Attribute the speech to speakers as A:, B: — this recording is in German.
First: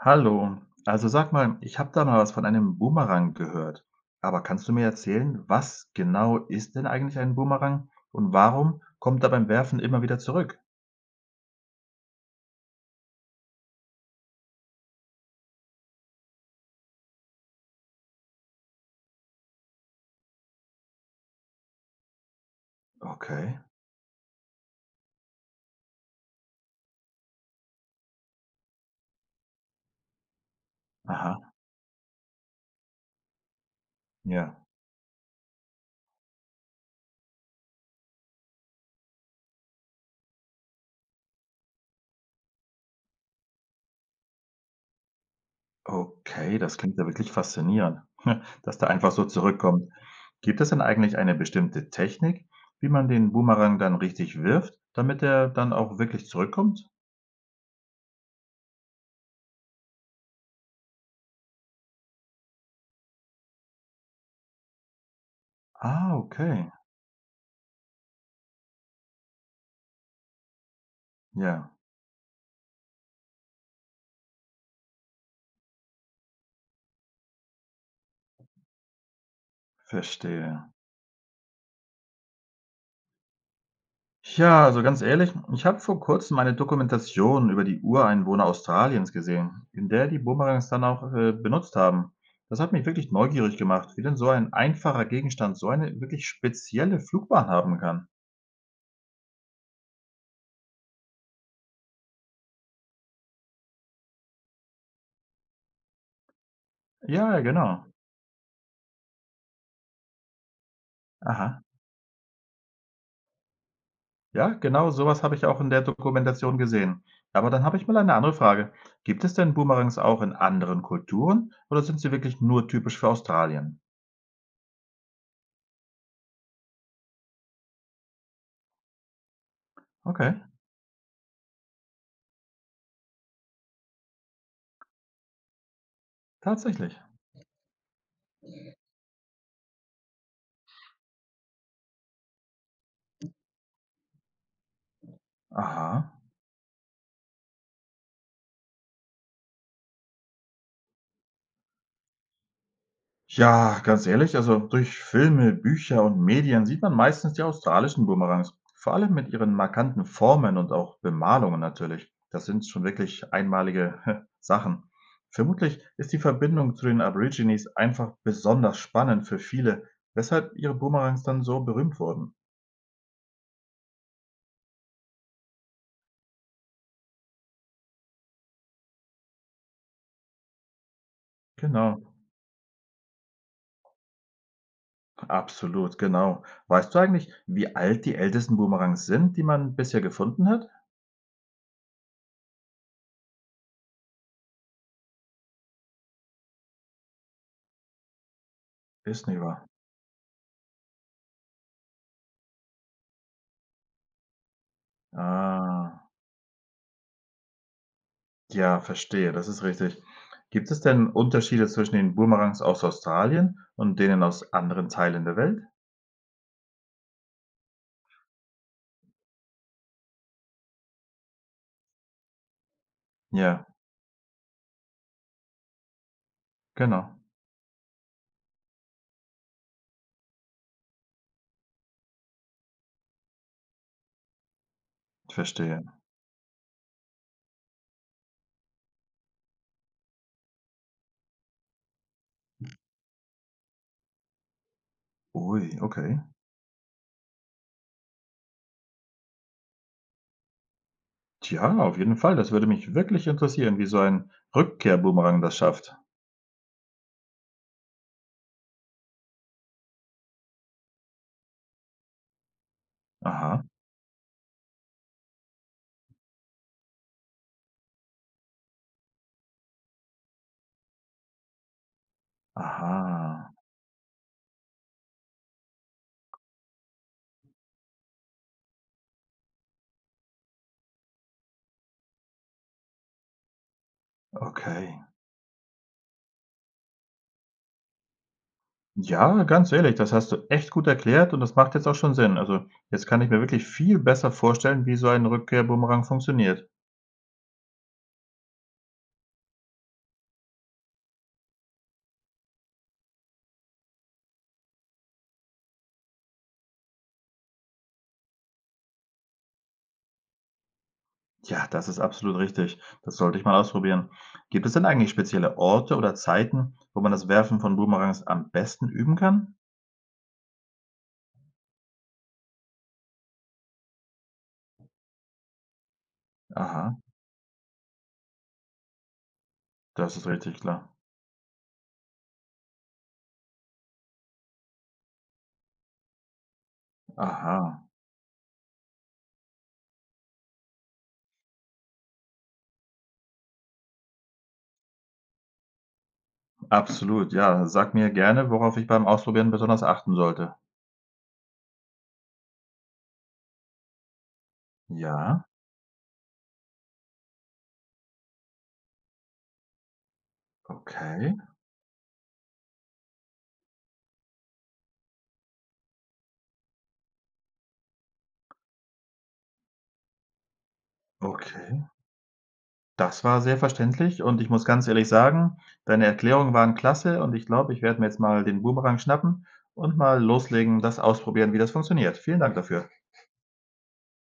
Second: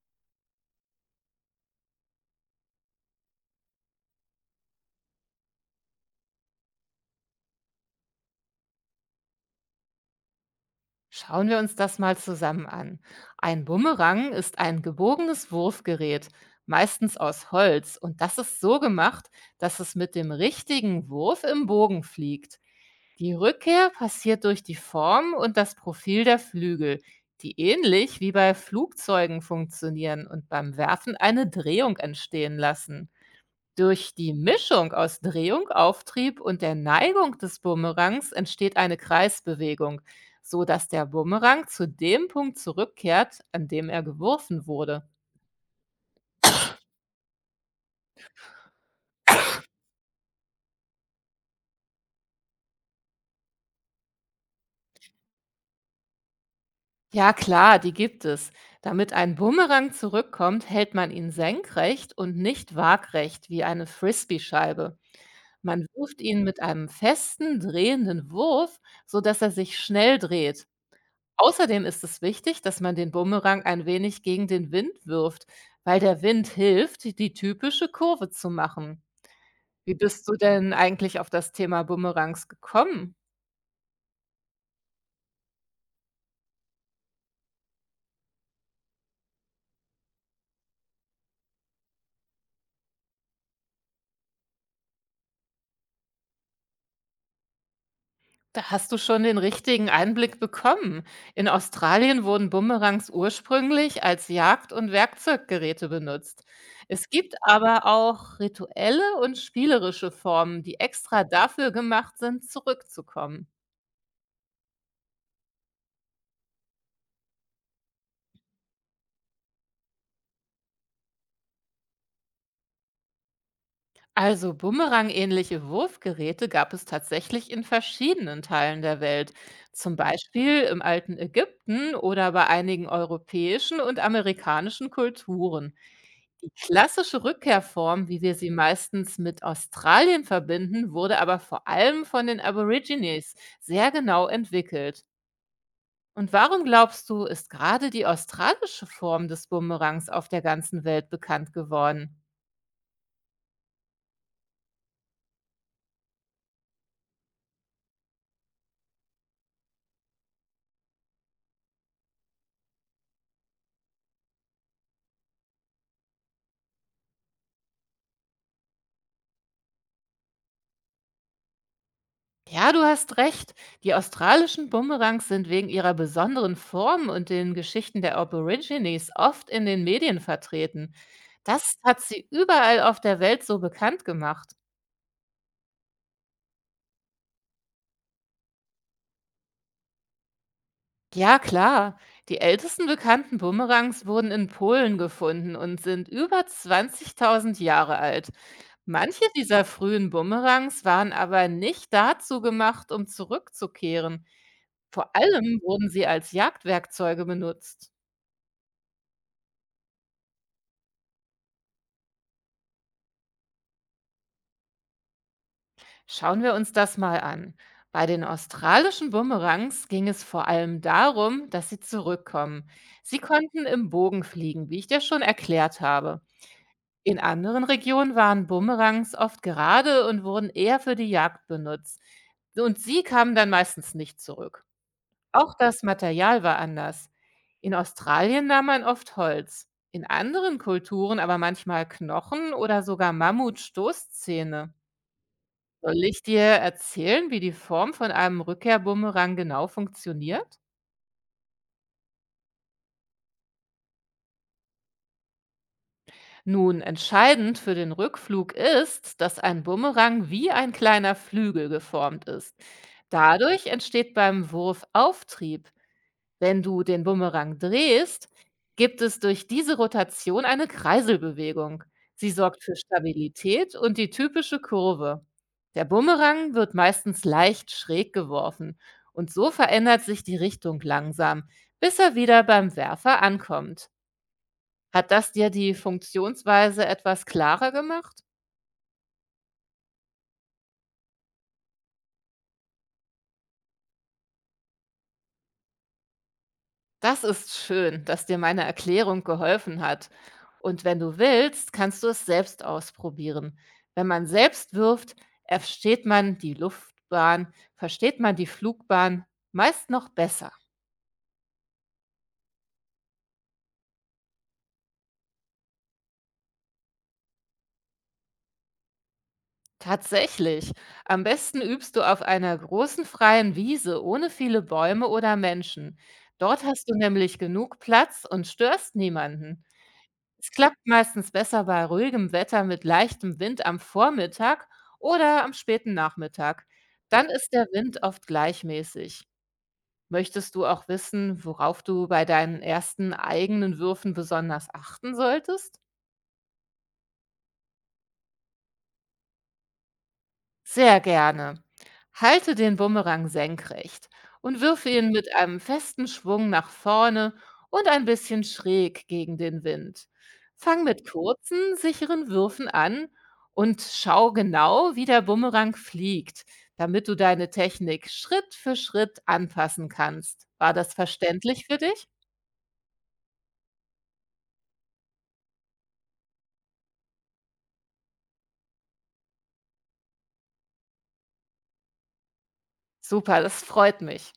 A: Hallo, also sag mal, ich habe da mal was von einem Boomerang gehört. Aber kannst du mir erzählen, was genau ist denn eigentlich ein Boomerang und warum kommt er beim Werfen immer wieder zurück?
B: Schauen wir uns das mal zusammen an. Ein Bumerang ist ein gebogenes Wurfgerät, meistens aus Holz, und das ist so gemacht, dass es mit dem richtigen Wurf im Bogen fliegt. Die
A: Okay,
B: Rückkehr passiert durch die Form und das Profil der Flügel, die ähnlich wie bei Flugzeugen funktionieren und beim Werfen
A: aha,
B: eine Drehung entstehen lassen. Durch die
A: ja.
B: Mischung aus Drehung, Auftrieb und der Neigung des Bumerangs entsteht eine Kreisbewegung, so dass der Bumerang zu dem Punkt zurückkehrt, an dem er geworfen wurde.
A: Okay, das klingt ja wirklich faszinierend, dass der einfach so zurückkommt. Gibt es denn eigentlich eine bestimmte Technik, wie man den Boomerang dann richtig wirft, damit er dann auch wirklich zurückkommt?
B: Ja klar, die gibt es. Damit ein Bumerang zurückkommt, hält man ihn senkrecht und nicht waagrecht wie eine Frisbee-Scheibe. Man
A: Ah,
B: wirft ihn mit
A: okay,
B: einem festen, drehenden Wurf, so dass er sich schnell dreht.
A: ja,
B: Außerdem ist es wichtig, dass man den Bumerang ein wenig gegen den Wind wirft, weil der Wind hilft, die typische Kurve zu machen. Wie bist du
A: verstehe.
B: denn eigentlich auf das Thema Bumerangs gekommen?
A: Ja, also ganz ehrlich, ich habe vor kurzem eine Dokumentation über die Ureinwohner Australiens gesehen, in der die Boomerangs dann auch benutzt haben. Das hat mich wirklich neugierig gemacht, wie denn so ein einfacher Gegenstand so eine wirklich spezielle Flugbahn haben kann.
B: Da hast du schon den richtigen Einblick bekommen. In Australien wurden Bumerangs ursprünglich als Jagd- und Werkzeuggeräte benutzt. Es
A: Ja,
B: gibt
A: ja, genau.
B: aber auch rituelle und spielerische Formen, die extra
A: Aha.
B: dafür gemacht sind, zurückzukommen.
A: Ja, genau sowas habe ich auch in der Dokumentation gesehen. Aber dann habe ich mal eine andere Frage. Gibt es denn Boomerangs auch in anderen Kulturen oder sind sie wirklich nur typisch für Australien?
B: Also Bumerang-ähnliche Wurfgeräte gab es tatsächlich in verschiedenen Teilen der Welt, zum
A: Okay,
B: Beispiel im alten Ägypten oder bei einigen europäischen und amerikanischen Kulturen. Die
A: tatsächlich.
B: klassische Rückkehrform, wie wir sie meistens mit Australien verbinden, wurde aber vor allem von den Aborigines sehr genau entwickelt.
A: Aha.
B: Und warum glaubst du, ist gerade die australische Form des Bumerangs auf der ganzen Welt bekannt geworden?
A: Ja, ganz ehrlich, also durch Filme, Bücher und Medien sieht man meistens die australischen Boomerangs. Vor allem mit ihren markanten Formen und auch Bemalungen natürlich. Das sind schon wirklich einmalige Sachen. Vermutlich ist die Verbindung zu den Aborigines einfach besonders spannend für viele, weshalb ihre Boomerangs dann so berühmt wurden.
B: Ja, du hast recht. Die australischen Bumerangs sind wegen ihrer besonderen Form und den Geschichten der Aborigines oft in den Medien vertreten. Das hat
A: Genau,
B: sie überall auf der Welt so bekannt gemacht.
A: absolut, genau. Weißt du eigentlich, wie alt die ältesten Boomerangs sind, die man bisher gefunden hat?
B: Ja, klar. Die ältesten bekannten Bumerangs wurden in Polen gefunden und sind über 20.000 Jahre alt. Manche
A: Ist nicht
B: dieser
A: wahr.
B: frühen Bumerangs waren aber nicht dazu gemacht, um zurückzukehren. Vor allem wurden sie
A: Ah.
B: als Jagdwerkzeuge benutzt.
A: Ja, verstehe, das ist richtig. Gibt es denn Unterschiede zwischen den Boomerangs aus Australien und denen aus anderen Teilen der Welt?
B: Schauen wir uns das mal an. Bei den australischen Bumerangs ging es vor allem darum, dass sie zurückkommen. Sie konnten
A: Ja,
B: im Bogen fliegen, wie ich dir schon erklärt habe.
A: genau,
B: In anderen Regionen waren Bumerangs oft gerade und wurden eher für die Jagd benutzt. Und sie kamen dann meistens nicht zurück.
A: ich
B: Auch das
A: verstehe.
B: Material war anders. In Australien nahm man oft Holz, in anderen Kulturen aber manchmal Knochen oder sogar Mammutstoßzähne.
A: Ui,
B: Soll
A: okay.
B: ich dir erzählen, wie die Form von einem Rückkehrbumerang genau funktioniert?
A: Tja, auf jeden Fall, das würde mich wirklich interessieren, wie so ein Rückkehrboomerang das schafft.
B: Nun, entscheidend für den Rückflug ist, dass ein Bumerang wie ein kleiner Flügel geformt ist.
A: Aha,
B: Dadurch entsteht beim Wurf Auftrieb. Wenn du den Bumerang drehst, gibt es durch diese Rotation eine Kreiselbewegung. Sie sorgt für
A: aha,
B: Stabilität und die typische Kurve. Der Bumerang wird meistens leicht schräg geworfen und so verändert sich die Richtung langsam, bis er wieder beim Werfer ankommt.
A: okay.
B: Hat das dir die Funktionsweise etwas klarer gemacht?
A: Ja, ganz ehrlich, das hast du echt gut erklärt und das macht jetzt auch schon Sinn. Also, jetzt kann ich mir wirklich viel besser vorstellen, wie so ein Rückkehrboomerang funktioniert.
B: Das ist schön, dass dir meine Erklärung geholfen hat. Und wenn du willst, kannst du es selbst ausprobieren. Wenn man selbst wirft, versteht man die Luftbahn, versteht man die Flugbahn meist noch besser.
A: Ja, das ist absolut richtig. Das sollte ich mal ausprobieren. Gibt es denn eigentlich spezielle Orte oder Zeiten, wo man das Werfen von Boomerangs am besten üben kann?
B: Tatsächlich. Am besten übst du auf einer großen freien Wiese ohne viele Bäume oder Menschen. Dort hast du
A: Aha,
B: nämlich genug Platz und störst niemanden.
A: das ist
B: Es
A: richtig
B: klappt
A: klar.
B: meistens besser bei ruhigem Wetter mit leichtem Wind am Vormittag oder am späten Nachmittag. Dann ist
A: Aha,
B: der Wind oft gleichmäßig. Möchtest du auch wissen, worauf du bei deinen ersten eigenen Würfen besonders achten solltest?
A: absolut. Ja, sag mir gerne, worauf ich beim Ausprobieren besonders achten sollte.
B: Sehr gerne. Halte den Bumerang senkrecht und wirf ihn mit
A: Ja,
B: einem festen Schwung nach vorne und ein bisschen schräg gegen den Wind. Fang mit
A: okay,
B: kurzen, sicheren Würfen an und schau genau, wie der Bumerang fliegt, damit du deine Technik Schritt für Schritt anpassen kannst. War das verständlich für
A: okay.
B: dich?
A: Das war sehr verständlich und ich muss ganz ehrlich sagen, deine Erklärungen waren klasse und ich glaube, ich werde mir jetzt mal den Boomerang schnappen und mal loslegen, das ausprobieren, wie das funktioniert. Vielen Dank dafür.
B: Super, das freut mich.